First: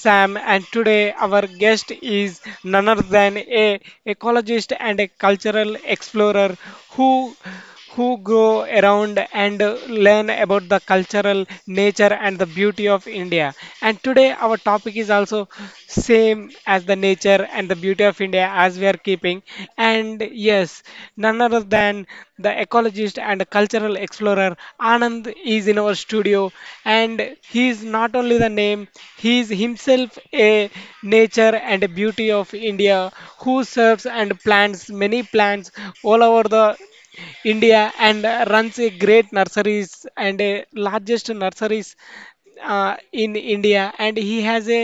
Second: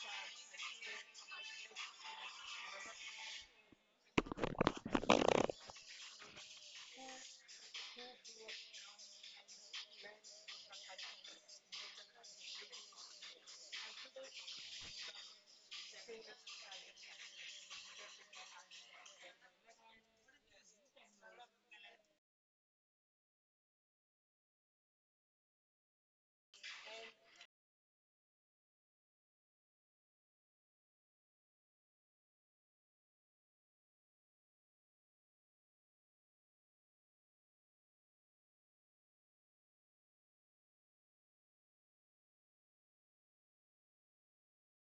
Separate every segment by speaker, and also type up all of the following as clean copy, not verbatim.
Speaker 1: Sam. And today, our guest is none other than a ecologist and a cultural explorer who who go around and learn about the cultural nature and the beauty of India. And today, our topic is also same as the nature and the beauty of India as we are keeping. And yes, none other than the ecologist and the cultural explorer Anand is in our studio, and he is not only the name, he is himself a nature and a beauty of India who serves and plants many plants all over the India and runs a great nurseries and a largest nurseries in India and he has a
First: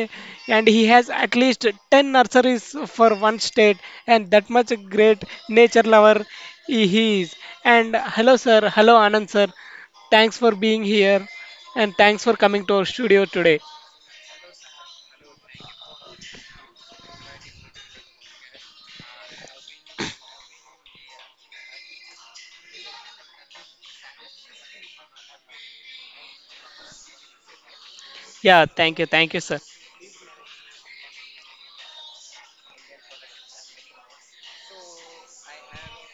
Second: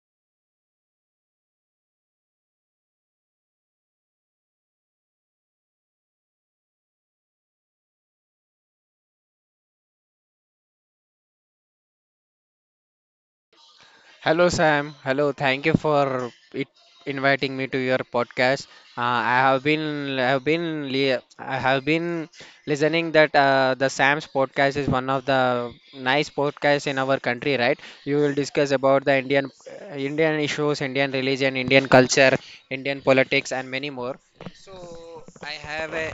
Speaker 1: and he has at least 10 nurseries for one state and that much great nature lover he is. And hello sir, hello Anand sir, thanks for being here and thanks for coming to our studio today.
Speaker 2: Hello, Sam. Hello. Thank you for it, inviting me to your podcast. Uh, I have been, I have been, li- I have been listening that the Sam's podcast is one of the nice podcasts in our country, right? You will
Speaker 1: Yeah,
Speaker 2: discuss
Speaker 1: thank
Speaker 2: about
Speaker 1: you,
Speaker 2: the
Speaker 1: thank you sir.
Speaker 2: Indian issues, Indian religion, Indian culture, Indian politics, and many more. So I have a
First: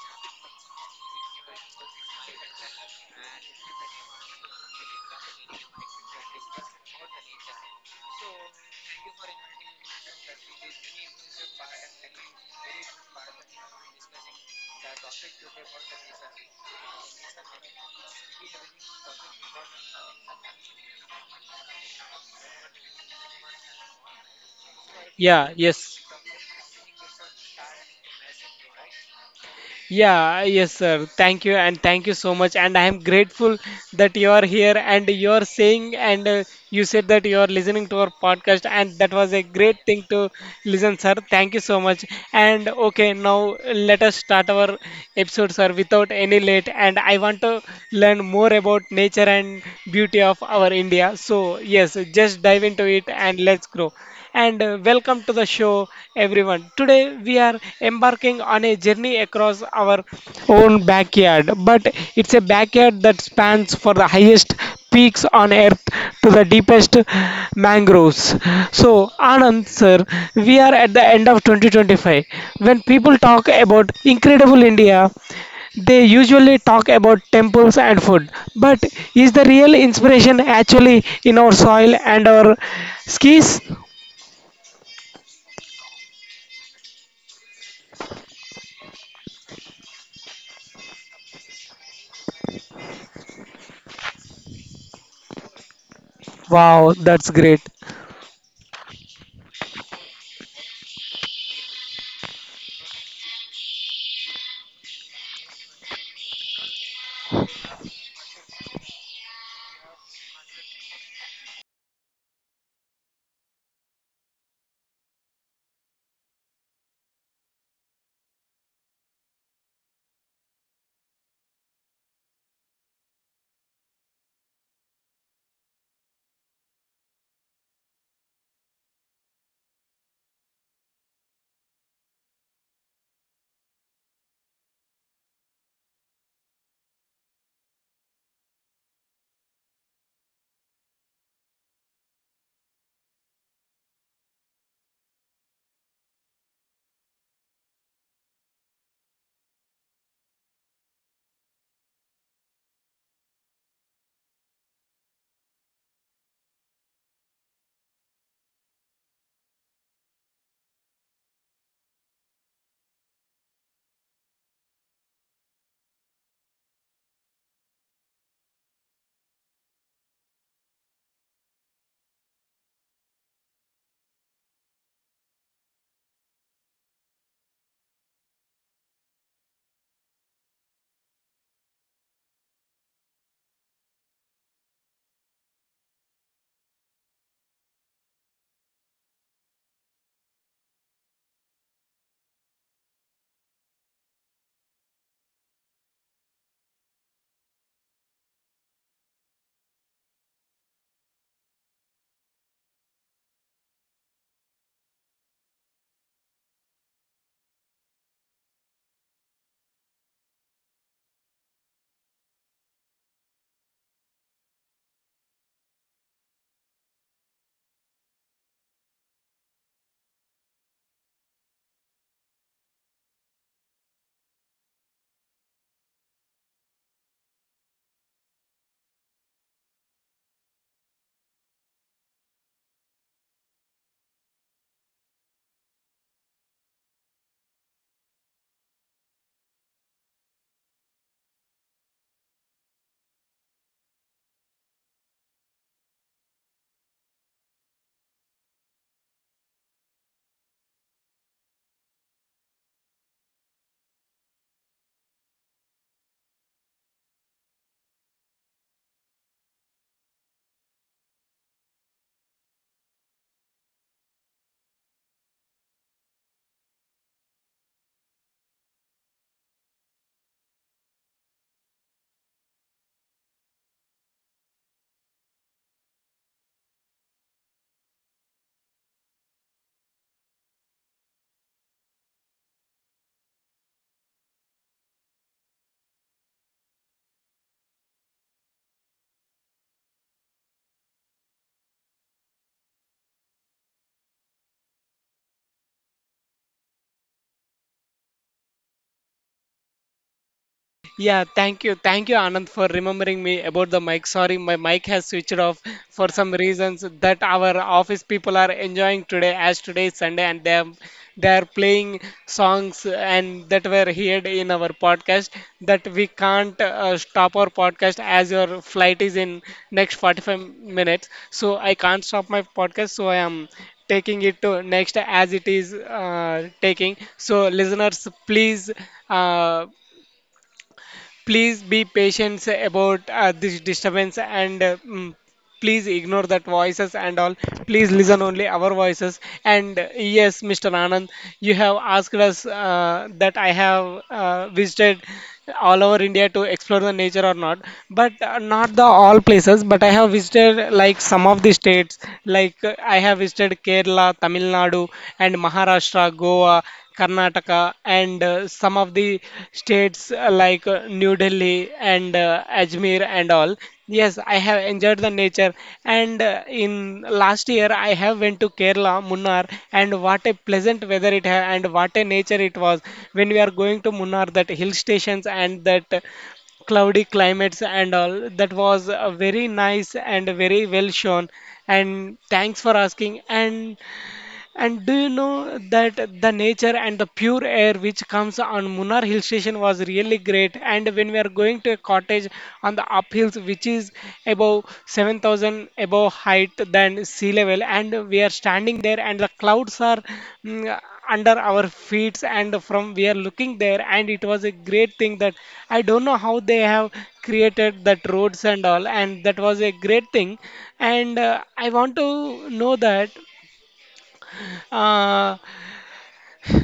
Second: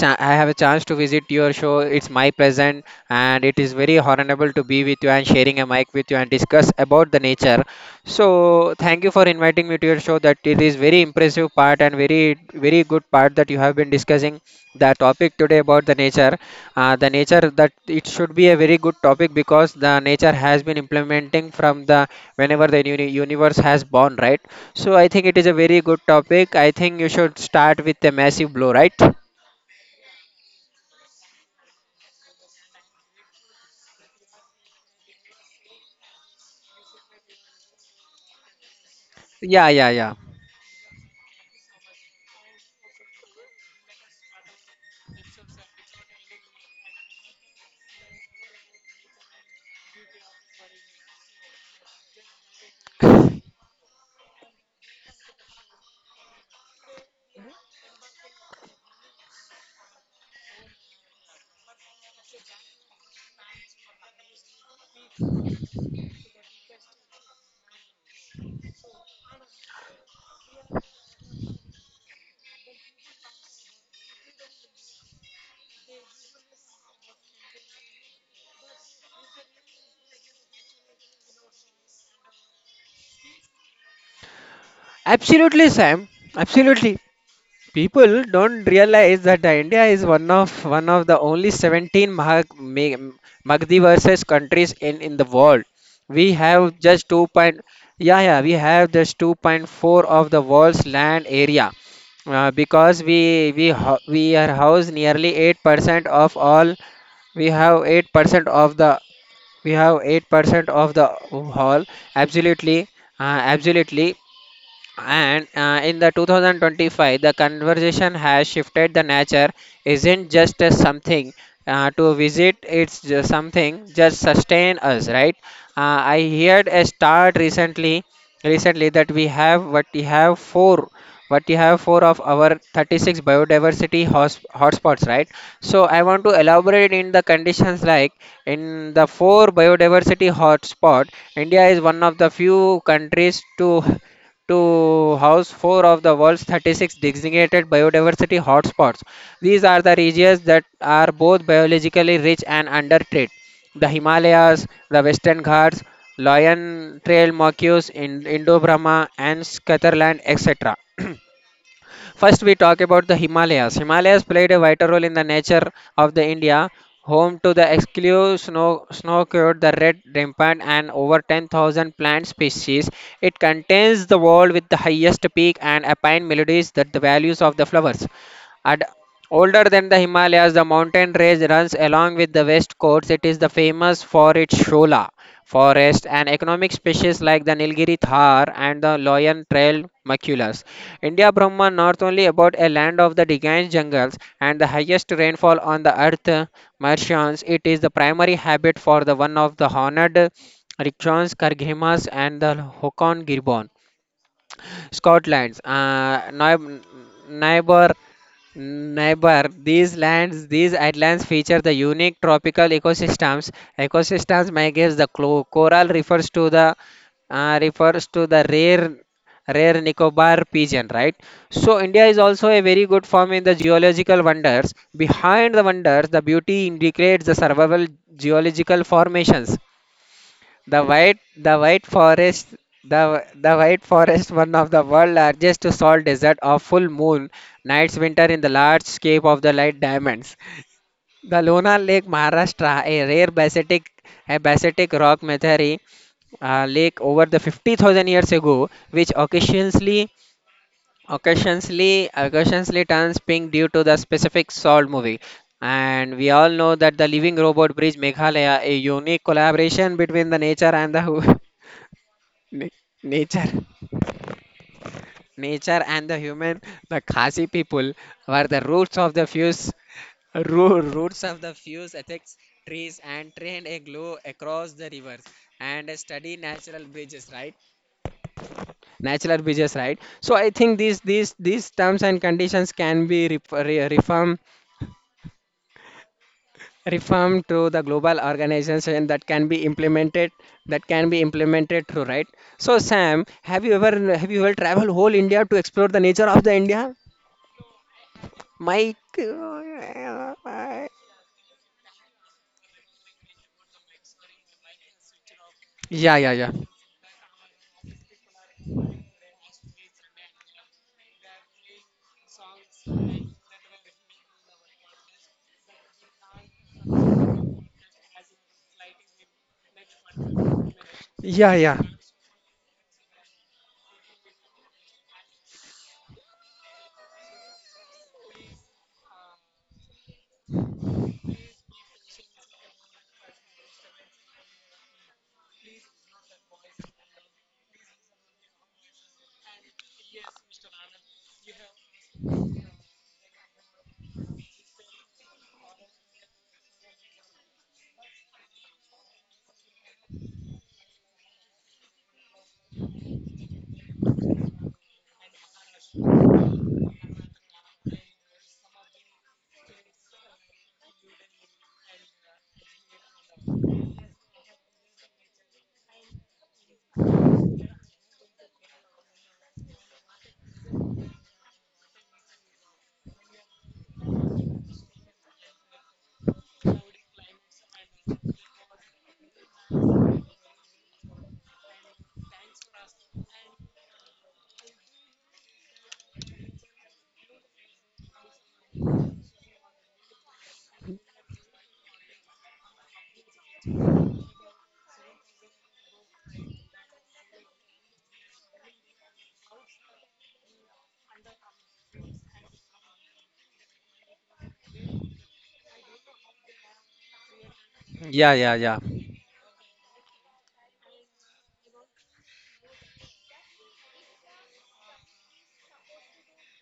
Speaker 2: cha- I have a chance to visit your show. It's my pleasant, and it is very honorable to be with you and sharing a mic with you and discuss about the nature. So, thank you for inviting me to your show. That it is very impressive part and very very good part that you have been discussing the topic today about the nature. The nature that it should be a very good topic because the nature has been implementing from the whenever the universe has born, right? So, I think it is
Speaker 1: Yeah,
Speaker 2: a very
Speaker 1: yes.
Speaker 2: good topic. I think you should start with a massive blow, right?
Speaker 1: Yeah, yes, sir. Thank you, and thank you so much. And I am grateful that you are here and you are saying, and you said that you are listening to our podcast, and that was a
Speaker 2: Yeah,
Speaker 1: great
Speaker 2: yeah,
Speaker 1: thing
Speaker 2: yeah.
Speaker 1: to listen, sir. Thank you so much. And okay, now let us start our episode, sir, without any late. And I want to learn more about nature and beauty of our India. So, yes, just dive into it and let's grow and welcome to the show, everyone. Today, we are embarking on a journey across our own backyard, but it's a backyard that spans for the highest peaks on earth to the deepest mangroves. So, Anand, sir, we are at the end of 2025. When people talk about incredible India, they usually talk about temples and food, but is the real inspiration actually in our soil and our skis?
Speaker 2: Absolutely, Sam. Absolutely. People don't realize that India is one of the only 17 Magdi versus countries in the world. We have
Speaker 1: Wow,
Speaker 2: just 2
Speaker 1: that's great.
Speaker 2: point, yeah, yeah, we have just 2.4 of the world's land area. Because we are house nearly 8% of all, we have 8% of the, we have 8% of the whole. Absolutely, absolutely. And in the 2025, the conversation has shifted. The nature isn't just a something, to visit; it's just something just sustain us, right? I heard a start recently that we have what we have four what we have four of our 36 biodiversity hotspots, right? So I want to elaborate in the conditions like in the four biodiversity hotspot. India is one of the few countries to house four of the world's 36 designated biodiversity hotspots. These are the regions that are both biologically rich and under threat. The Himalayas, the Western Ghats, Lion Trail Macaws in Indo-Brahma and Scatterland, etc. First, we talk about the Himalayas. Himalayas played a vital role in the nature of the India, home to the exclusive snow-covered, the red rampant, and over 10,000 plant species. It contains the world with the highest peak and alpine melodies that the values of the flowers. Ad- Older than the Himalayas, the mountain range runs along with the west coast. It is the famous for its shola forest and economic species like the Nilgiri Thar and the Loyan Trail maculus. India Brahma not only about a land of the dense jungles and the highest rainfall on the earth, Martians, it is the primary habit for the one of the honored Rikshans, Karghimas and the Hokon Gibbon. Scotland's neighbor neighbor these lands, these islands feature the unique tropical ecosystems, migrates the coral refers to the rare Nicobar pigeon, right? So India is also a very good form in the geological wonders, behind the wonders the beauty indicates the survival geological formations. The White Forest, the White Forest, one of the world's largest salt desert of full moon nights, winter in the large scape of the light diamonds. The Lona Lake, Maharashtra, a rare basaltic rock meteorite lake over the 50,000 years ago, which occasionally turns pink due to the specific salt movie. And we all know that the Living Robot Bridge Meghalaya, a unique collaboration between the nature and the hu- Na- nature nature and the human. The khasi people were the roots of the fuse, roots of the fuse ethics trees and trained a glow across the rivers and study natural bridges, right? Natural bridges, right? So I think these terms and conditions can be re- reformed reform through the global organization that can be implemented through, right? So Sam, have you ever traveled whole India to explore the nature of the India, mike?
Speaker 1: Yeah, Rimam, sorry, Marichid off for
Speaker 2: Yeah,
Speaker 1: some
Speaker 2: yeah, yeah.
Speaker 1: reasons that our office people are enjoying today as today is Sunday and they are playing songs and that is that we can't stop our podcast as your flight is in next 45 minutes. So
Speaker 2: Yeah,
Speaker 1: I
Speaker 2: yeah.
Speaker 1: can't stop my podcast. So I am taking it to next as it is taking. So listeners, please. Uh, Please be patient about this disturbance and please ignore that voices and all. Please listen only our voices. And yes, Mr. Anand, you have asked us that I have visited all over India to explore the nature or not, but not the all places. But I have visited like some of the states, like I have visited Kerala, Tamil Nadu, and Maharashtra, Goa. Karnataka, and some of the states like New Delhi and Ajmer and all. Yes, I have enjoyed the nature. And in last year, I have went to Kerala, Munnar, and what a pleasant weather it had, and what a nature it was. When we are going to Munnar, that hill stations and that cloudy climates and all that was very nice and very well shown and thanks for asking and do you know that the nature and the pure air which comes on Munnar Hill Station was really great. And when we are going to a cottage on the uphills, which is above 7,000 above height than sea level, and we are standing there, and the clouds are mm, under our feet, and from we are looking there, and it was a great thing that I don't know how they have created that
Speaker 2: Yeah,
Speaker 1: roads
Speaker 2: yeah,
Speaker 1: and
Speaker 2: yeah.
Speaker 1: all, and that was a great thing. And I want to know that. Uh,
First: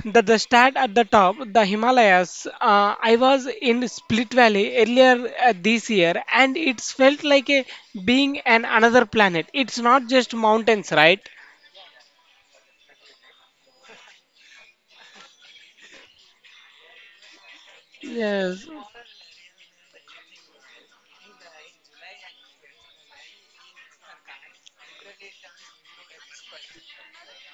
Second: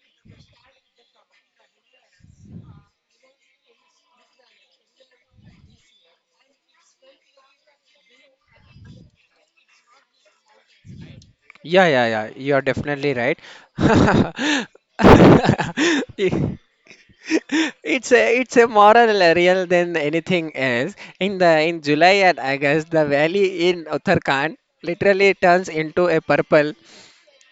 Speaker 1: the start at the top, the Himalayas. I was in Split Valley earlier this year, and it's felt like a, being an another planet. It's not just mountains, right?
Speaker 2: Yeah, yeah, yeah. You are definitely right. It's a it's
Speaker 1: Yes,
Speaker 2: a moral real than anything else. In July and August, the valley in Uttarakhand literally turns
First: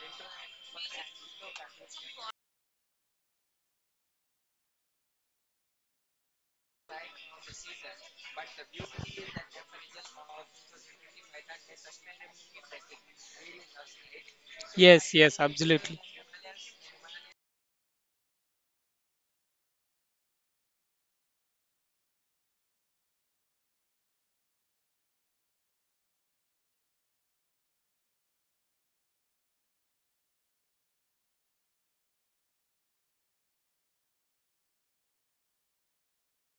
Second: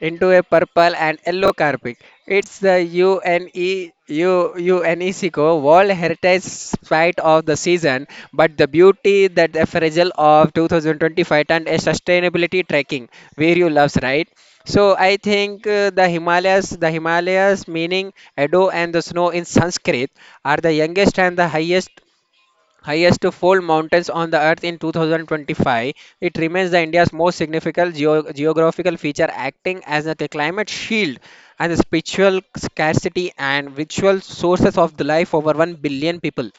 Speaker 2: into a purple and yellow carpet. It's the UNESCO World Heritage Site of the season, but the beauty that the fragile of 2025 turned a sustainability tracking where you loves, right? So
Speaker 1: yes,
Speaker 2: I
Speaker 1: yes,
Speaker 2: think
Speaker 1: absolutely.
Speaker 2: the Himalayas meaning Edo and the snow in Sanskrit are the youngest and the highest to fold mountains on the earth. In 2025, it remains the India's most significant geographical feature, acting as a climate shield and the spiritual scarcity and ritual sources of the life over 1 billion people.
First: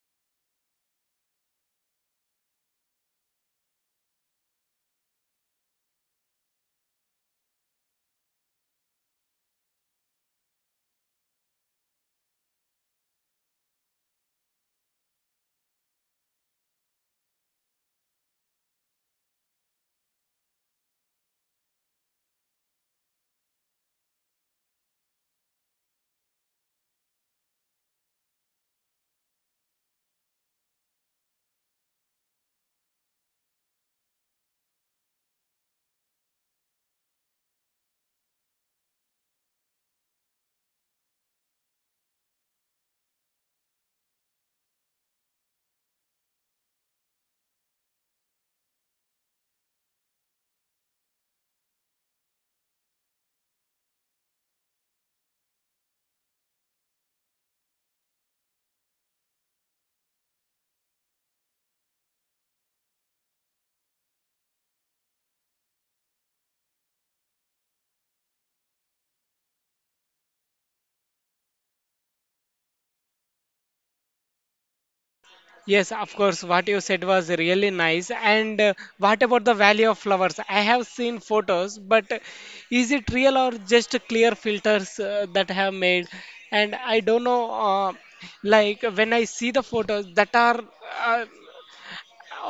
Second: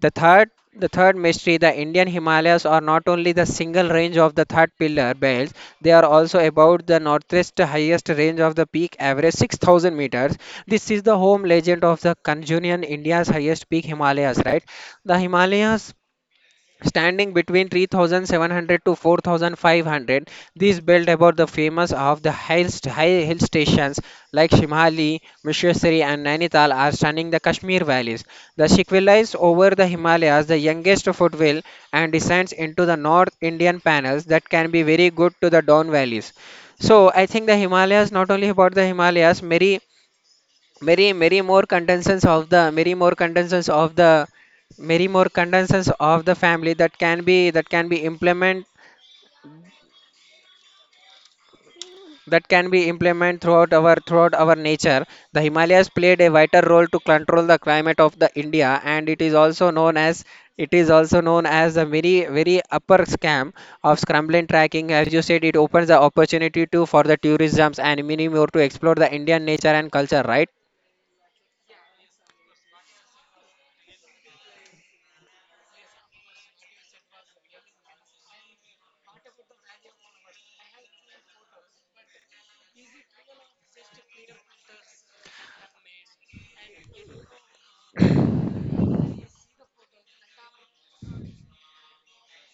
Speaker 2: the third, the third mystery, the Indian Himalayas are not only the single range of the third pillar belts, they are also about the northeast highest range of the peak average 6000 meters. This is the home legend of the Kanjunian India's highest peak Himalayas, right? The Himalayas standing between 3700 to 4500, this built about the famous of the high hill stations like Shimhali Mishwasari and Nainital are stunning the Kashmir valleys. The sequelize over the Himalayas, the youngest foothill and descends into the north Indian panels that can be very good to the down valleys. So I think the Himalayas not only about the Himalayas, many more contestants of the many more contestants of the many more contestants of the family that can be that can be implement throughout our nature. The Himalayas played a vital role to control the climate of the India and it is also known as, the very very upper scam of scrambling tracking. As you said, it opens the opportunity to for the tourisms and many more to explore the Indian nature and culture, right?
Speaker 1: Yes, of course, what you said was really nice. And what about the Valley of Flowers? I have seen photos, but is it real or just clear filters that have made? And I don't know, like when I see the photos that are uh,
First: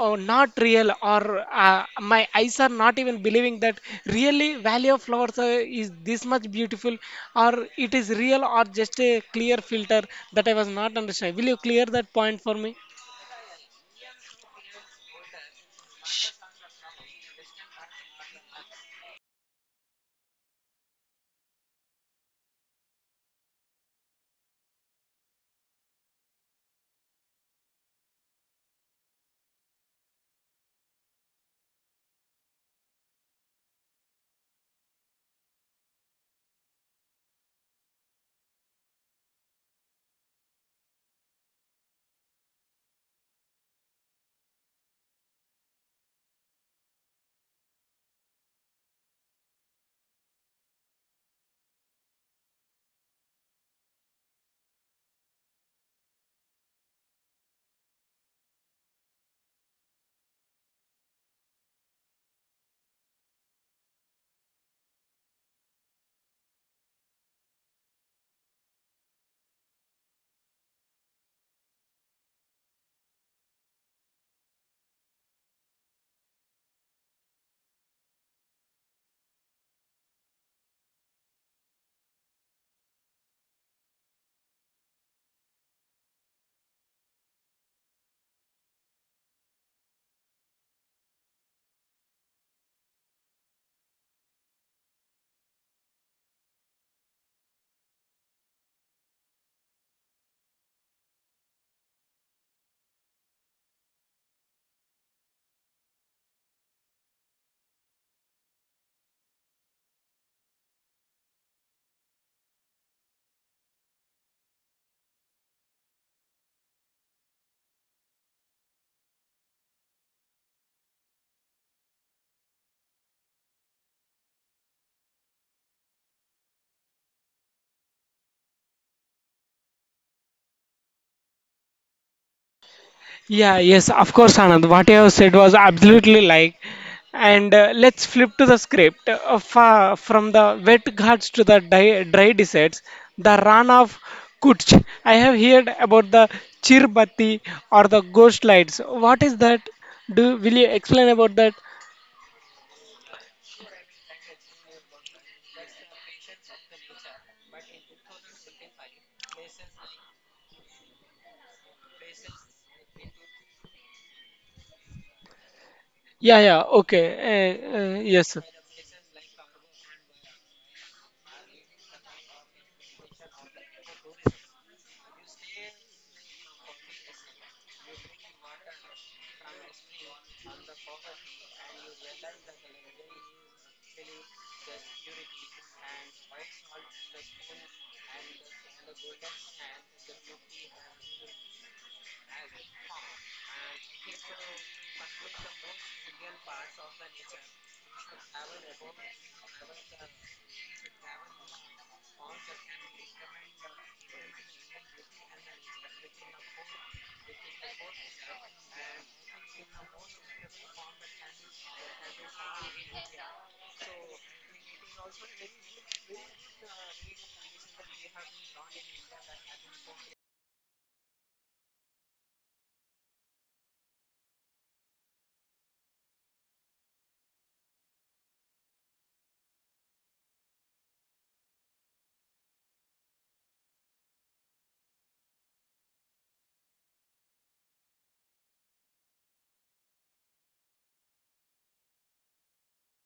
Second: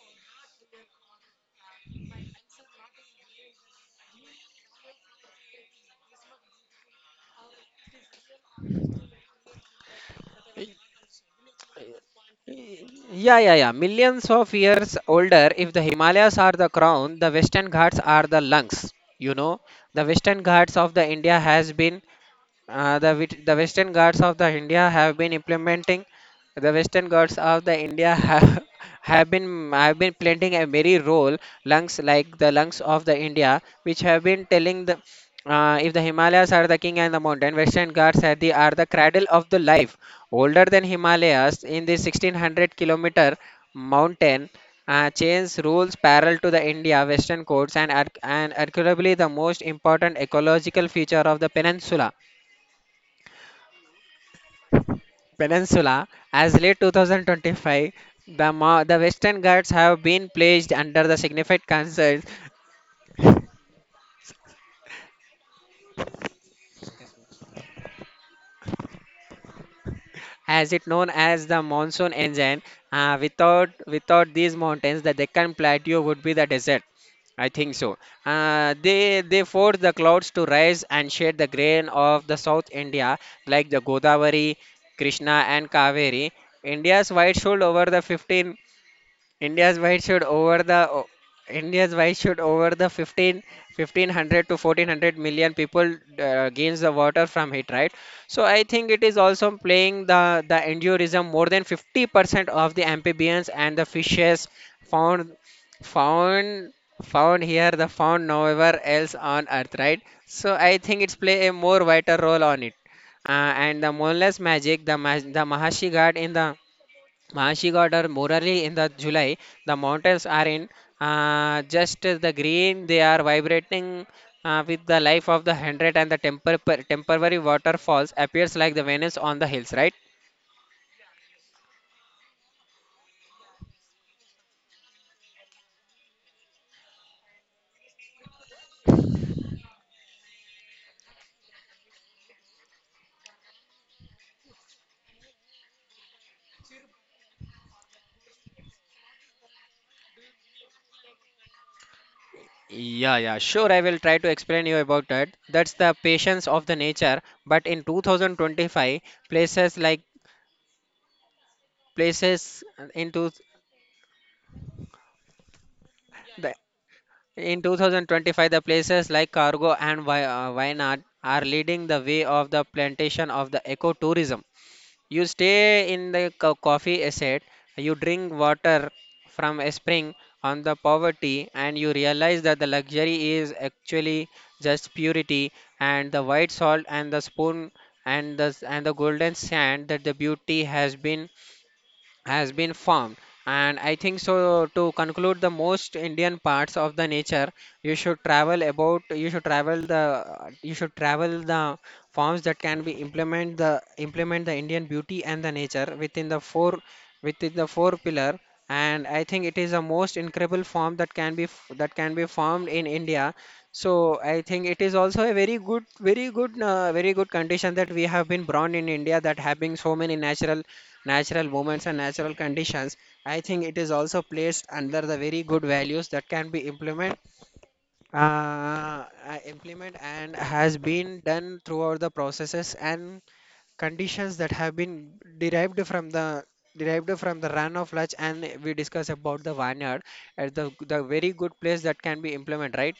Speaker 1: oh, not real, or my eyes are not even believing that really Valley of Flowers is this much beautiful, or it is real or just a clear filter that I was not understanding. Will you clear that point for me?
Speaker 2: Yeah, yeah, yeah. Millions of years older, if the Himalayas are the crown, the Western Ghats are the lungs. You know, the Western Ghats of the India has been, the Western Ghats of the India have been implementing. The Western Ghats of the India have, have been playing a very role, lungs like the lungs of the India, which have been telling the, if the Himalayas are the king and the mountain, Western Ghats are the cradle of the life. Older than Himalayas, in the 1600 kilometer mountain chains rules parallel to the India Western coasts and and arguably the most important ecological feature of the peninsula. Peninsula, as late 2025, the Western Ghats have been placed under the significant concerns as it known as the monsoon engine. Without these mountains, the Deccan Plateau would be the desert. I think so. They force the clouds to rise and shade the grain of the South India, like the Godavari, Krishna, and Kaveri. India's wide shield over the 15. India's wide should over the o- India's wide should over the 1500 to 1400 million people gains the water from it, right? So I think it is also playing the endurism more than 50% of the amphibians and the fishes, found found found here the found nowhere else on earth, right? So I think it's play a more vital role on it. uh, and the moonless magic, the the mahashi god in the, she got her morally in the July. The mountains are in, just the green. They are vibrating with the life of the hundred and the temporary waterfalls appears like the Venus on the hills, right?
Speaker 1: Yeah, yes, of course, Anand. What you have said was absolutely like. And let's flip to the script. From the wet ghats to the dry deserts, the run of Kutch. I have heard about the Chirbati or the ghost lights. What is that? Do will you explain about that?
Speaker 2: Yeah, yeah, sure. I will try to explain you about that. That's the patience of the nature. But in 2025, places like places into
Speaker 1: Yeah,
Speaker 2: the
Speaker 1: yeah, okay.
Speaker 2: In
Speaker 1: Yes.
Speaker 2: 2025, the places like Cargo and Wayanad are leading the way of the plantation of the ecotourism. You stay in the coffee estate, you drink water from a spring on the poverty, and you realize that the luxury is actually just purity and the white salt and the spoon and the golden sand that the beauty has been formed. And I think, so to conclude the most indian parts of the nature, you should travel about you should travel the you should travel the forms that can be implement the indian beauty and the nature within the four pillar. And I think it is the most incredible form that that can be formed in india. So I think it is also a very good condition that we have been born in India, that having so many natural moments and natural conditions. I think it is also placed under the very good values that can be implement, implement and has been done throughout the processes and conditions that have been derived from the run of lunch, and we discuss about the vineyard as the very good place that can be implemented, right?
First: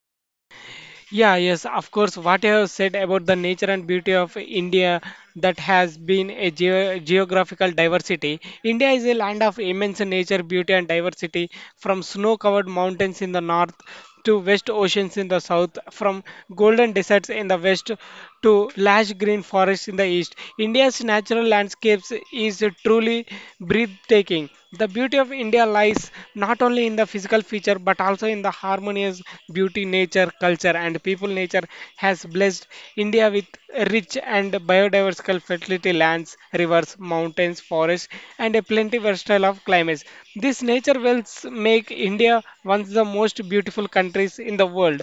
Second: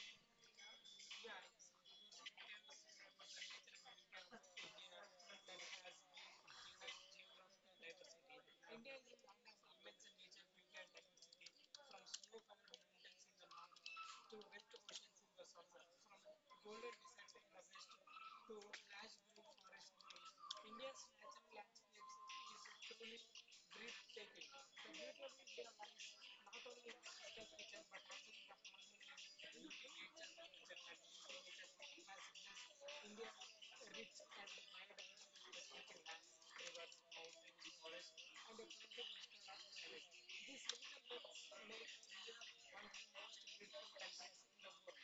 Speaker 1: Yeah, yes, of course. What you have said about the nature and beauty of India that has been a geographical diversity. India is a land of immense nature, beauty, and diversity, from snow-covered mountains in the north to west oceans in the south, from golden deserts in the west to lush green forests in the east. India's natural landscapes is truly breathtaking. The beauty of India lies not only in the physical feature but also in the harmonious beauty nature, culture, and people nature has blessed India with rich and biodiversical fertility lands, rivers, mountains, forests, and a plenty versatile of climates. These nature wells make India one of the most beautiful countries in the world.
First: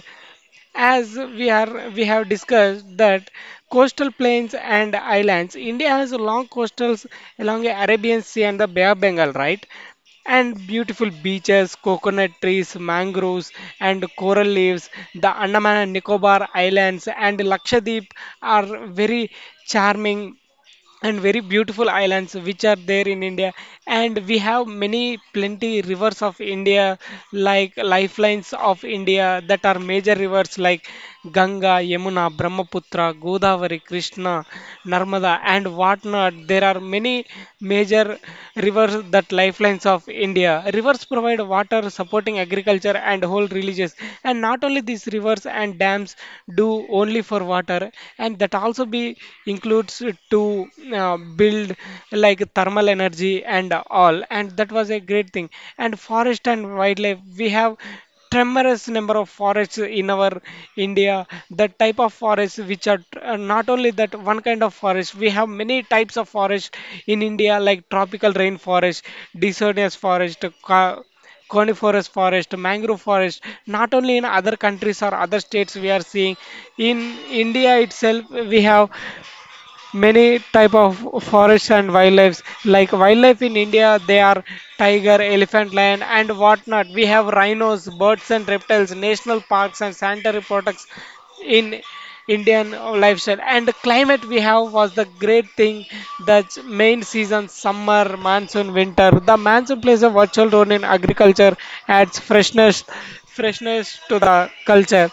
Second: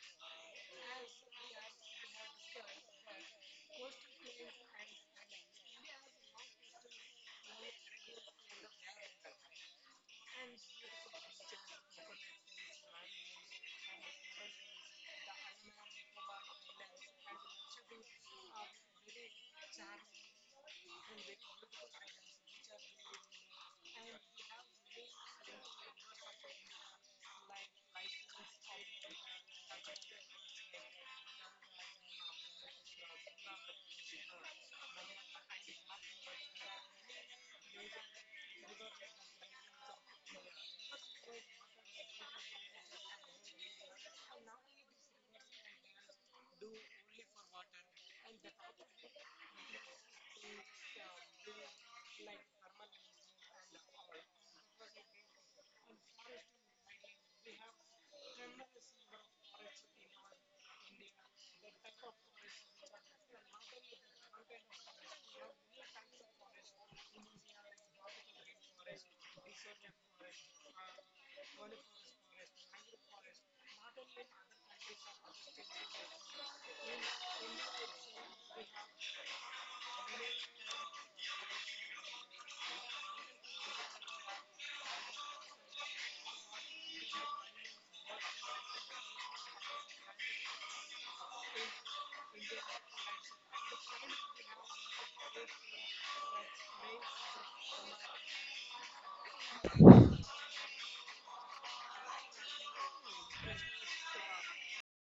Speaker 1: As we have discussed that coastal plains and islands, India has long coastals along the Arabian Sea and the Bay of Bengal, right? And beautiful beaches, coconut trees, mangroves, and coral reefs. The Andaman and Nicobar Islands and Lakshadweep are very charming and very beautiful islands which are there in India. And we have many plenty rivers of India, like lifelines of India that are major rivers like Ganga, Yamuna, Brahmaputra, Godavari, Krishna, Narmada, and whatnot. There are many major rivers that lifelines of India. Rivers provide water, supporting agriculture and whole religious. And not only these rivers and dams do only for water, and that also be includes it's to build like thermal energy and all, and that was a great thing. And forest and wildlife, we have tremendous number of forests in our India. The type of forests which are not only that one kind of forest, we have many types of forest in India, like tropical rainforest, deciduous forest, coniferous forest, mangrove forest. Not only in other countries or other states, we are seeing in India itself, we have many type of forests and wildlife. Like wildlife in India, they are tiger, elephant, lion, and whatnot. We have rhinos, birds, and reptiles, national parks and sanitary products in Indian lifestyle. And the climate we have was the great thing, that main season summer, monsoon, winter. The monsoon plays a virtual role in agriculture, adds freshness to the culture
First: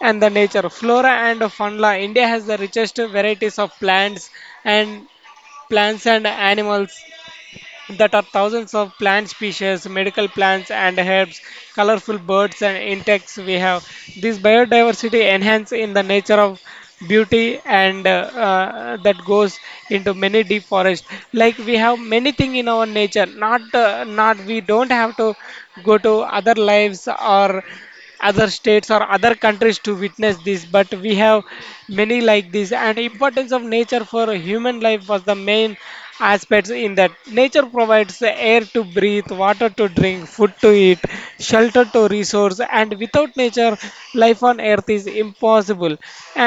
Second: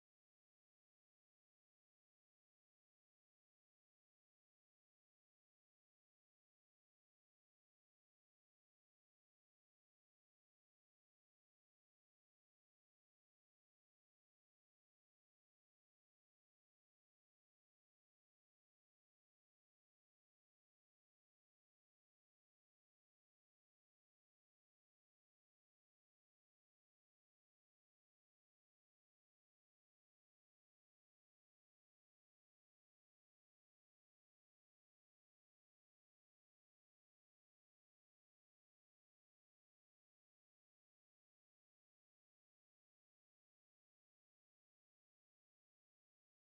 Speaker 1: and the nature. Flora and fauna. India has the richest varieties of plants and animals, that are thousands of plant species, medical plants and herbs, colorful birds and insects we have. This biodiversity enhance in the nature of beauty and that goes into many deep forest, like we have many thing in our nature. Not not we don't have to go to other lives or other states or other countries to witness this, but we have many like this. And importance of nature for human life was the main aspects in that, nature provides air to breathe, water to drink, food to eat, shelter to resource, and without nature life on earth is impossible.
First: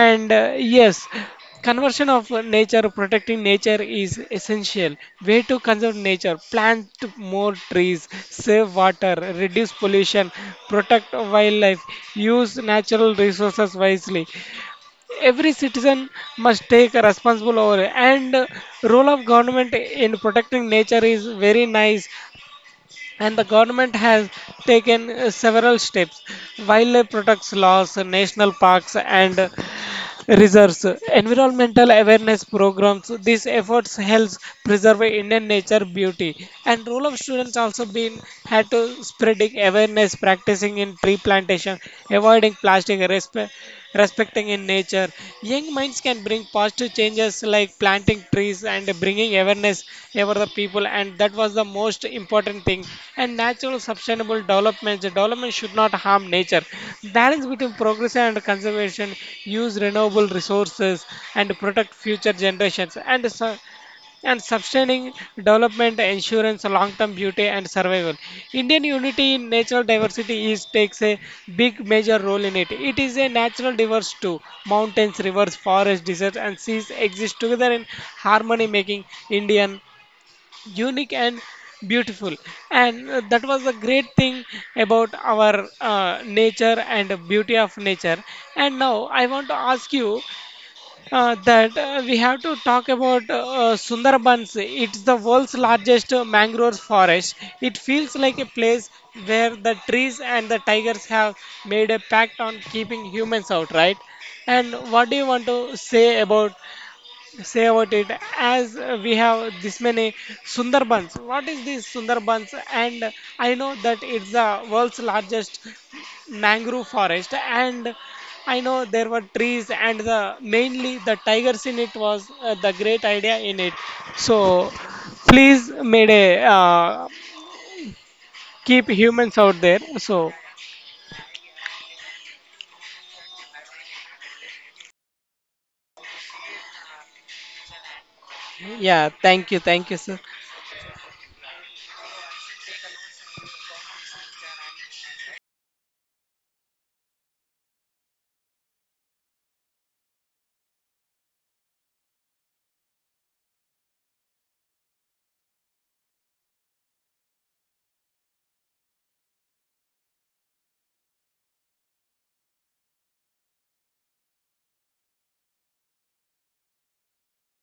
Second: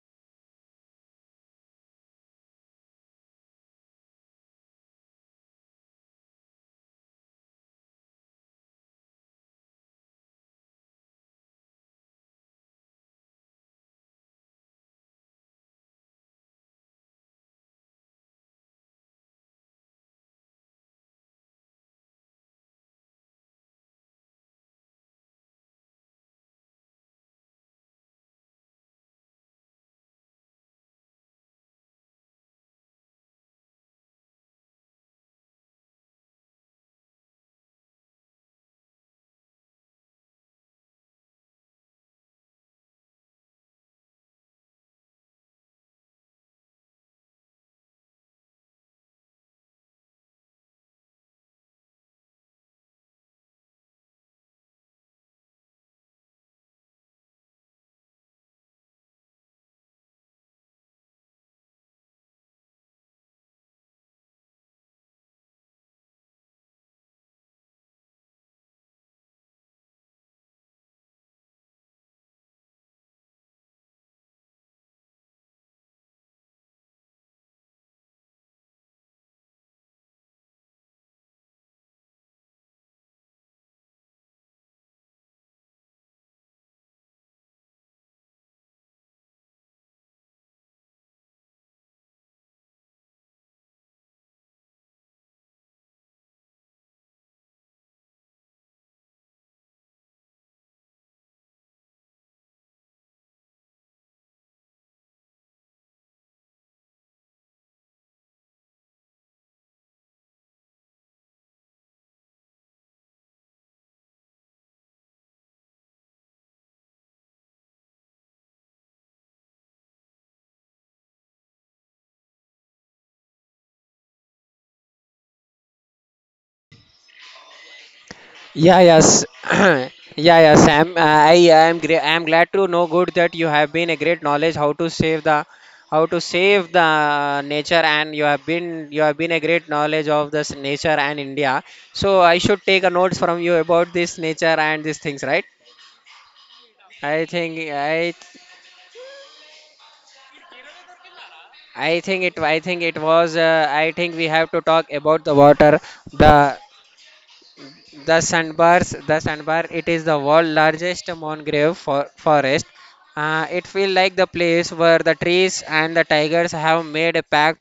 Speaker 1: And yes. Conversion of nature, protecting nature is essential. Way to conserve nature, plant more trees, save water, reduce pollution, protect wildlife, use natural resources wisely. Every citizen must take a responsible over it. And role of government in protecting nature is very nice, and the government has taken several steps. Wildlife protects laws, national parks, and reserves, environmental awareness programs. These efforts helps preserve Indian nature beauty. And role of students also been had to spreading awareness, practicing in tree plantation, avoiding plastic, respecting in nature. Young minds can bring positive changes like planting trees and bringing awareness over the people, and that was the most important thing. And natural sustainable development should not harm nature, balance between progress and conservation, use renewable resources and protect future generations. And so, and sustaining development, insurance, long-term beauty and survival. Indian unity in natural diversity is takes a big major role in it. It is a natural diverse too. Mountains, rivers, forests, deserts and seas exist together in harmony, making Indian unique and beautiful, and that was the great thing about our nature and beauty of nature. And now I want to ask you that we have to talk about Sundarbans. It's the world's largest mangrove forest. It feels like a place where the trees and the tigers have made a pact on keeping humans out, right? And what do you want to say about it as we have this many Sundarbans. What is this Sundarbans? And I know that it's the world's largest mangrove forest. And I know there were trees and the mainly the tigers in it was the great idea in it. So please, made a
Speaker 2: Yeah,
Speaker 1: keep
Speaker 2: yes.
Speaker 1: humans out there. So
Speaker 2: Yeah, yeah, Sam. I am glad to know good that you have been a great knowledge how to save the how to save the nature, and you
Speaker 1: yeah,
Speaker 2: have been a great
Speaker 1: thank you,
Speaker 2: knowledge
Speaker 1: sir.
Speaker 2: of this nature and India. So I should take a notes from you about this nature and these things, right? I think I I think it was, I think we have to talk about the water, the the sandbars. The sandbar, it is the world largest mangrove forest. It feels like the place where the trees and the tigers have made a pact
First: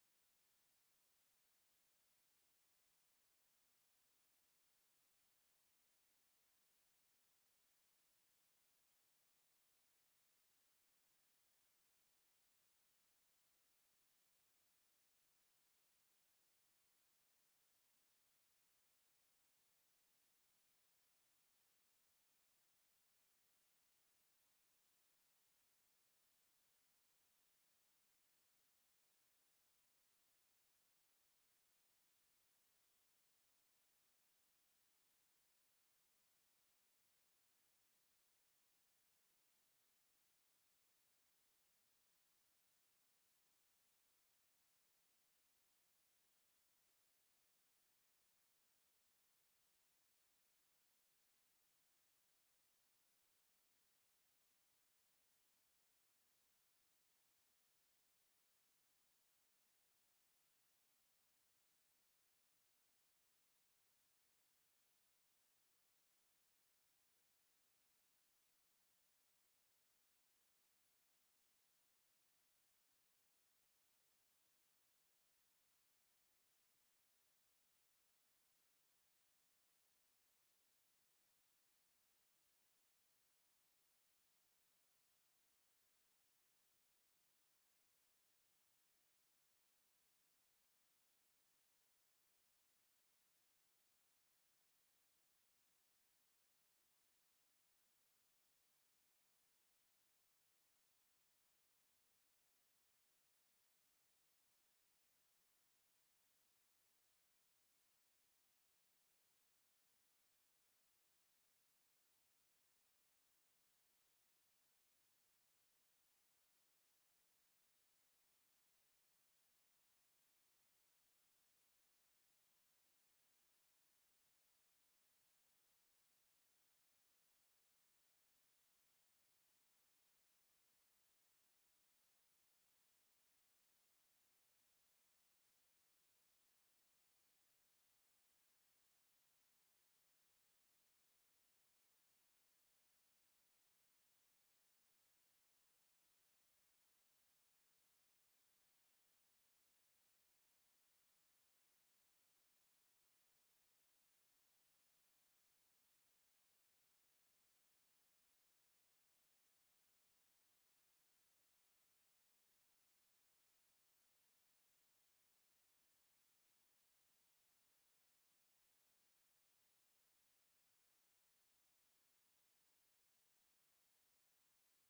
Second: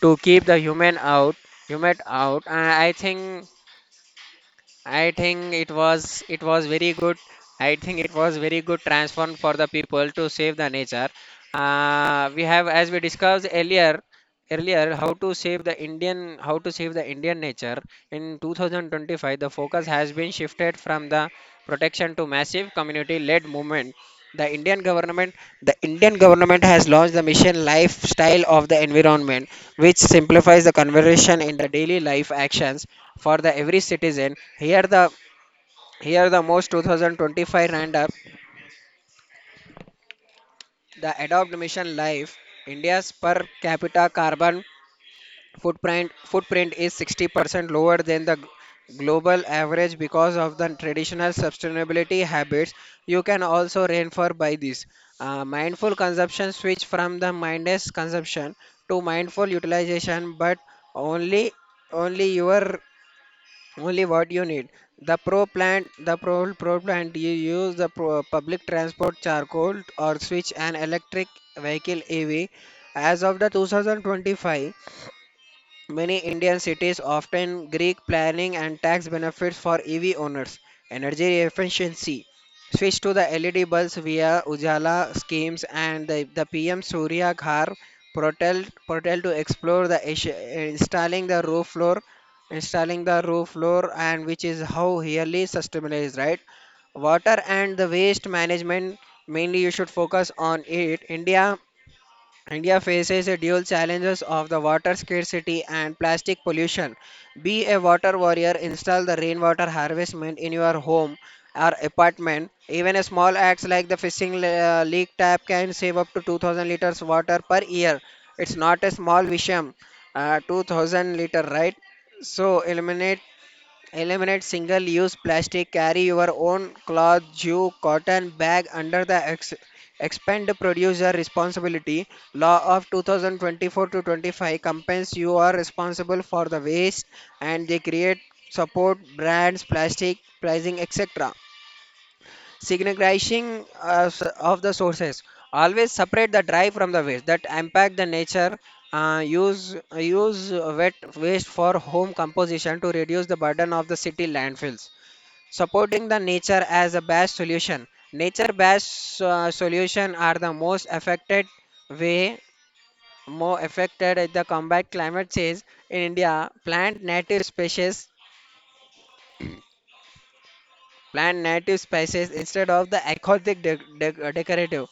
Speaker 2: to keep the human out. I think it was very good. I think it was very good transform for the people to save the nature we have, as we discussed earlier earlier, how to save the indian nature. In 2025, the focus has been shifted from the protection to massive community led movement. the indian government the indian government has launched the mission lifestyle of the environment, which simplifies the conversation in the daily life actions for the every citizen. Here the most 2025 roundup: the adopt mission life. India's per capita carbon footprint is 60% lower than the global average because of the traditional sustainability habits you can also reinforce by this. Mindful consumption, switch from the mindless consumption to mindful utilization, but only only your only what you need. The pro plant the pro, pro plant, you use the pro, public transport charcoal, or switch an electric vehicle, EV. As of the 2025, many Indian cities often Greek planning and tax benefits for EV owners. Energy efficiency. Switch to the LED bulbs via Ujala schemes and the PM Surya Ghar portal, to explore the installing the roof floor, installing the roof floor, and which is how really sustainable is, right? Water and the waste management, mainly you should focus on it. India faces a dual challenges of the water scarcity and plastic pollution. Be a water warrior, install the rainwater harvestment in your home or apartment. Even a small acts like the leak tap can save up to 2,000 liters water per year. It's not a small Visham, 2,000 liter, right? So eliminate Eliminate single use plastic, carry your own cloth, jute, cotton bag under the expand producer responsibility. Law of 2024 to 25, companies you are responsible for the waste, and they create support brands, plastic pricing, etc, signifying of the sources. Always separate the dry from the waste that impact the nature. Use wet waste for home composition to reduce the burden of the city landfills. Supporting the nature as a best solution. Nature-based solution are the most affected way, more affected at the combat climate change in India. Plant native species instead of the aquatic decorative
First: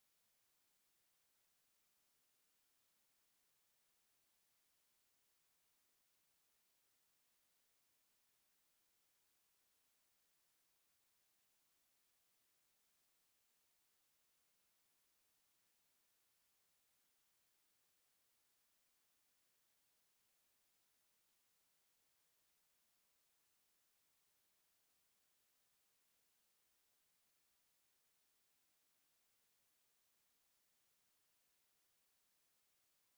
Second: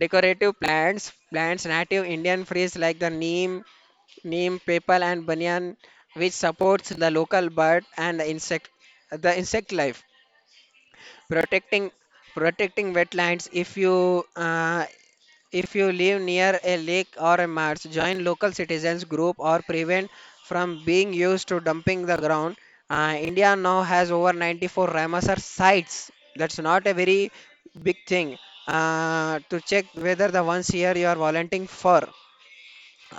Speaker 2: decorative plants, plants native Indian trees like the neem, papal and banyan, which supports the local bird and the insect life, protecting protecting wetlands. If you if you live near a lake or a marsh, join local citizens group or prevent from being used to dumping the ground. Uh, india now has over 94 ramsar sites, that's not a very big thing, to check whether the ones here you are volunteering for.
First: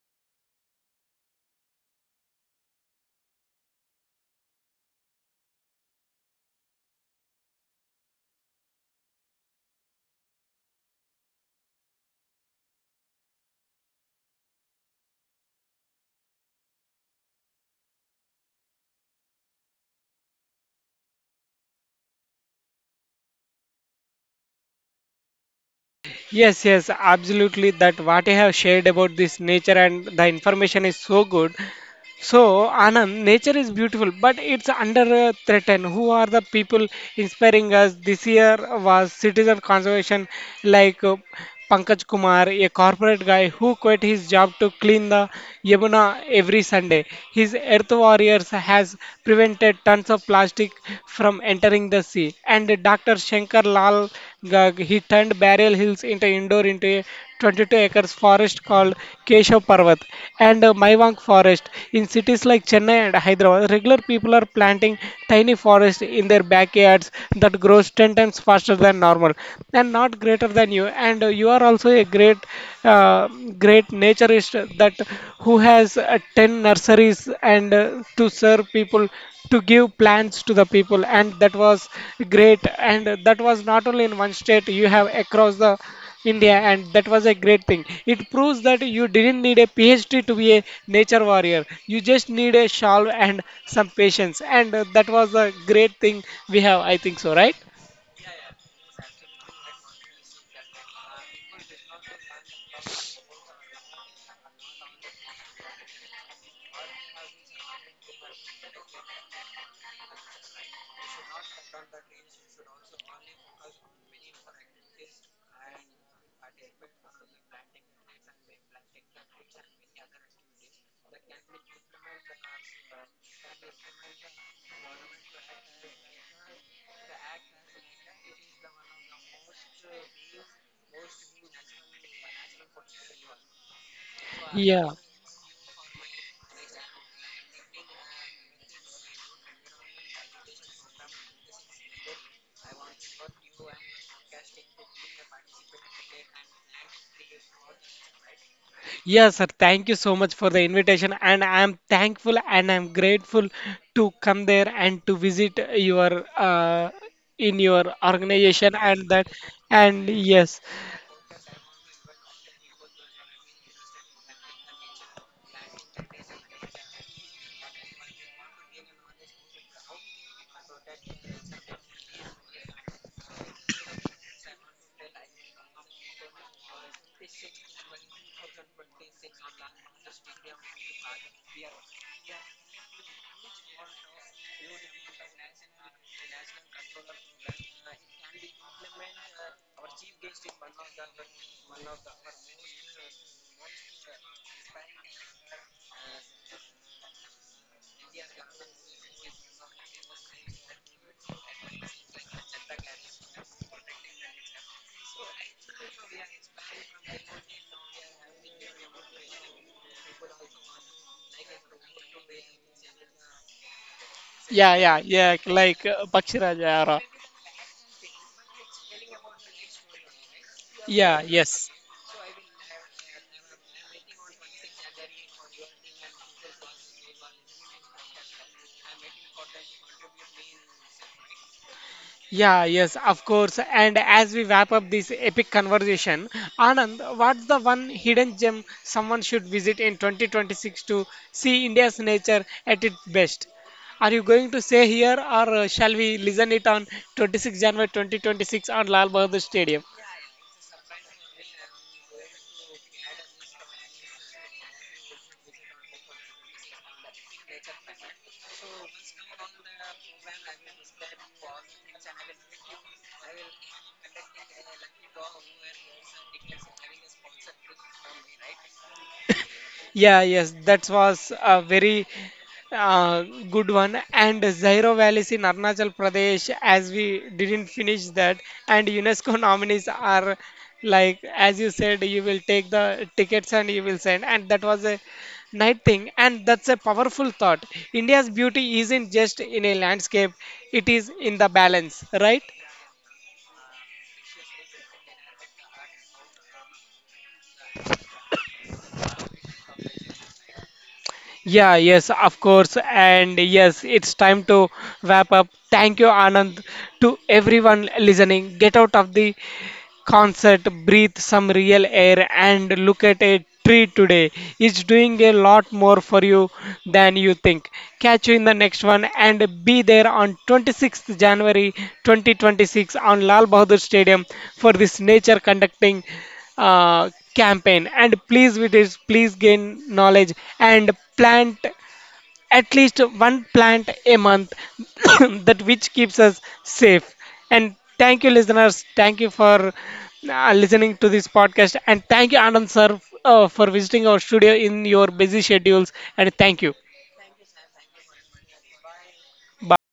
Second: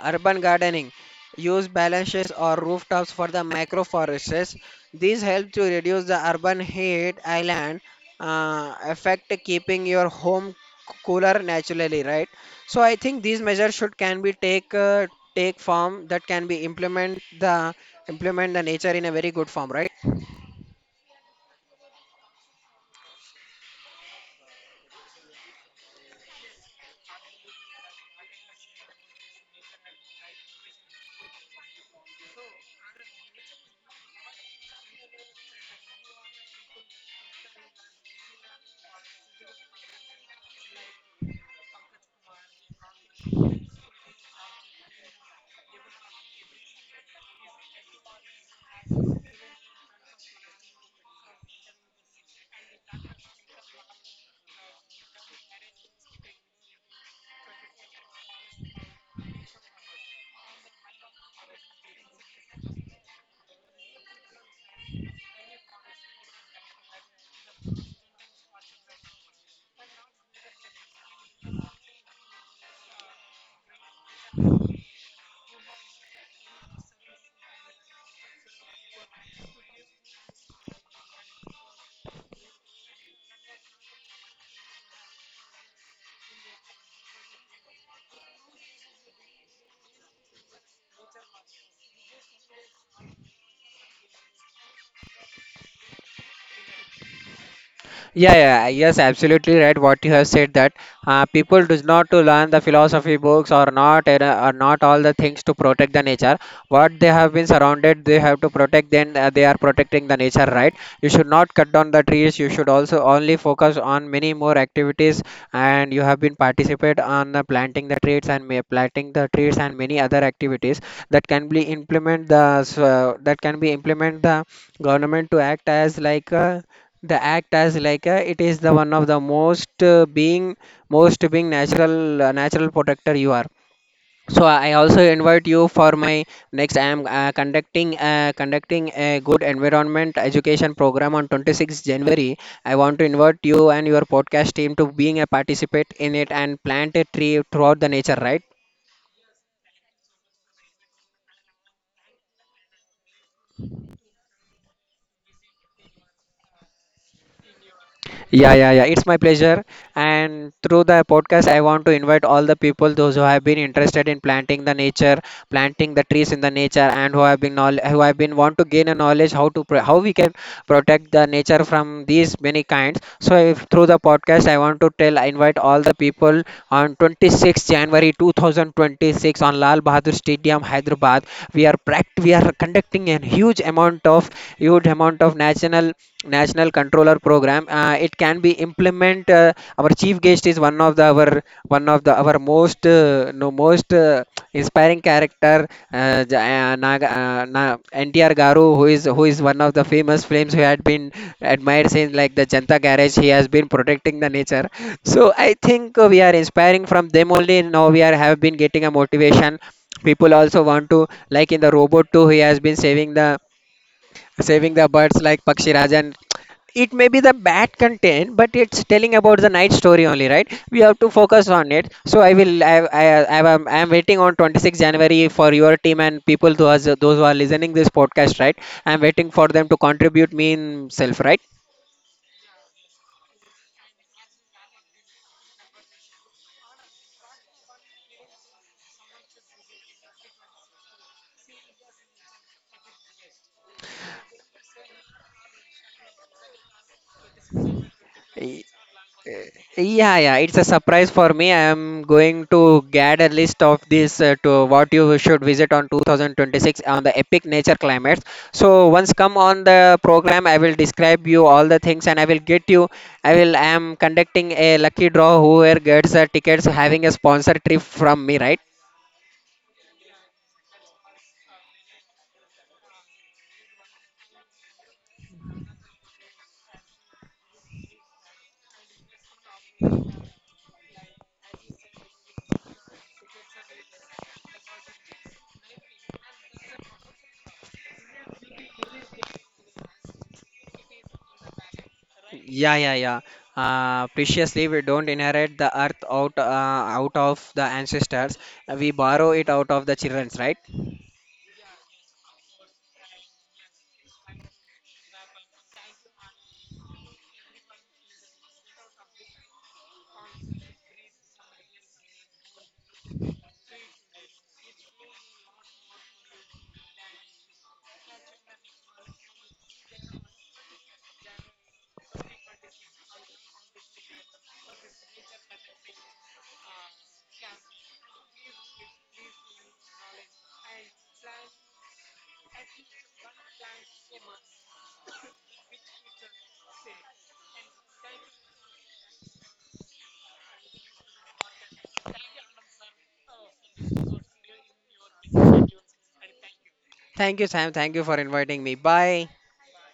Speaker 2: Urban gardening. Use balances or rooftops for the microforests. These help to reduce the urban heat island effect, keeping your home cooler naturally, right? So I think these measures should can be take, take form that can be implement the nature in a very good form, right?
Speaker 1: Yes, yes, absolutely. That what I have shared about this nature and the information is so good. So, Anand, nature is beautiful, but it's under threat. And who are the people inspiring us? This year was citizen conservation, like Pankaj Kumar, a corporate guy who quit his job to clean the Yamuna every Sunday. His Earth Warriors has prevented tons of plastic from entering the sea. And Dr. Shankar Lal Gag, he turned Barrel Hills into indoor into a 22 acres forest called Keshav Parvat and Maivank Forest. In cities like Chennai and Hyderabad, regular people are planting tiny forests in their backyards that grows 10 times faster than normal and not greater than you. And you are also a great, uh, great naturist that who has 10 nurseries and to serve people to give plants to the people, and that was great, and that was not only in one state, you have across the India, and that was a great thing. It proves that you didn't need a PhD to be a nature warrior. You just need a shawl and some patience, and that was a great thing we have. I think so, right?
Speaker 2: Yeah, yeah, yes, absolutely right. What you have said that people does not to learn the philosophy books or not, and or not all the things to protect the nature. What they have been surrounded, they have to protect. Then they are protecting the nature, right? You should not cut down the trees. You should also only focus on many more activities, and you have been participate on planting the trees and planting the trees and many other activities that can be implement the that can be implement the government to act as like. The act as like a, it is the one of the most being most being natural natural protector you are. So I
Speaker 1: Yeah.
Speaker 2: also invite you for my next, I am conducting a good environment education program on 26th january. I want to invite you and your podcast team to being a participate in it and plant a tree throughout the nature, right?
Speaker 1: Yes, sir, thank you so much for the invitation, and I'm thankful and I'm grateful to come there and to visit your in your
Speaker 2: Yeah, yeah,
Speaker 1: organization
Speaker 2: yeah. It's
Speaker 1: and
Speaker 2: my
Speaker 1: that
Speaker 2: pleasure.
Speaker 1: and
Speaker 2: And
Speaker 1: yes.
Speaker 2: through the podcast, I want to invite all the people, those who have been interested in planting the nature, planting the trees in the nature, and who have been who have been want to gain a knowledge how to how we can protect the nature from these many kinds. So if, through the podcast, I want to tell, I invite all the people on 26th January 2026 on Lal Bahadur Stadium, Hyderabad. We are conducting a huge amount amount of huge amount of national controller program, it can be implement our chief guest is one of the our most no most inspiring character, uh, J- uh, Naga, uh, Na, NTR Garu, who is one of the famous flames who had been admired since like the Janta garage. He has been protecting the nature. So I think we are inspiring from them only, now we are have been getting a motivation. People also want to, like in the robot too, he has been saving
Speaker 1: Yeah,
Speaker 2: the
Speaker 1: yeah,
Speaker 2: birds
Speaker 1: yeah,
Speaker 2: like Pakshi
Speaker 1: like
Speaker 2: Raja.
Speaker 1: Pakshiraj
Speaker 2: It
Speaker 1: Yara.
Speaker 2: may be the bad content, but it's telling about the night story only, right? We have to
Speaker 1: Yeah,
Speaker 2: focus on
Speaker 1: yes.
Speaker 2: it. So I am I am waiting on 26th january for your team and people who us, those who are listening this podcast, right? I am waiting for them to contribute me in self, right?
Speaker 1: Yeah, yes, of course. And as we wrap up this epic conversation, Anand, what's the one hidden gem someone should visit in 2026 to see India's nature at its best? Are you going to say here or shall we listen it on 26 January 2026 on Lal Bahadur Stadium?
Speaker 2: Yeah, yeah, it's a surprise for me. I am going to get a list of this to what you should visit on 2026 on the epic nature climates. So once come on the program, I will describe you all the things and I will get you. I will. I am conducting a lucky draw, whoever gets the tickets having a sponsor trip from me, right?
Speaker 1: Yeah, yes, that was a very uh, good one. And Zairo Valleys in Arunachal Pradesh, as we didn't finish that, and UNESCO nominees are like, as you said, you will take the tickets and you will send. And that was a night thing. And that's a powerful thought. India's beauty isn't just in a landscape, it is in the balance, right?
Speaker 2: Yeah, yeah, yeah. Preciously, we don't inherit the earth out, out of the ancestors. We borrow it out of the childrens, right?
Speaker 1: Yeah, yes, of course. And yes, it's time to wrap up. Thank you, Anand, to everyone listening. Get out of the concert, breathe some real air, and look at a tree today. It's doing a lot more for you than you think. Catch you in the next one and be there on 26th January 2026 on Lal Bahadur Stadium for this nature conducting uh, campaign. And please, with this, please gain knowledge and plant at least one plant a month that which keeps us safe. And thank you, listeners, thank you for listening to this podcast, and thank you, Anand sir, for visiting our studio in your busy schedules, and thank you,
Speaker 2: Thank you, Sam. Thank you for inviting me. Bye.
Speaker 1: bye.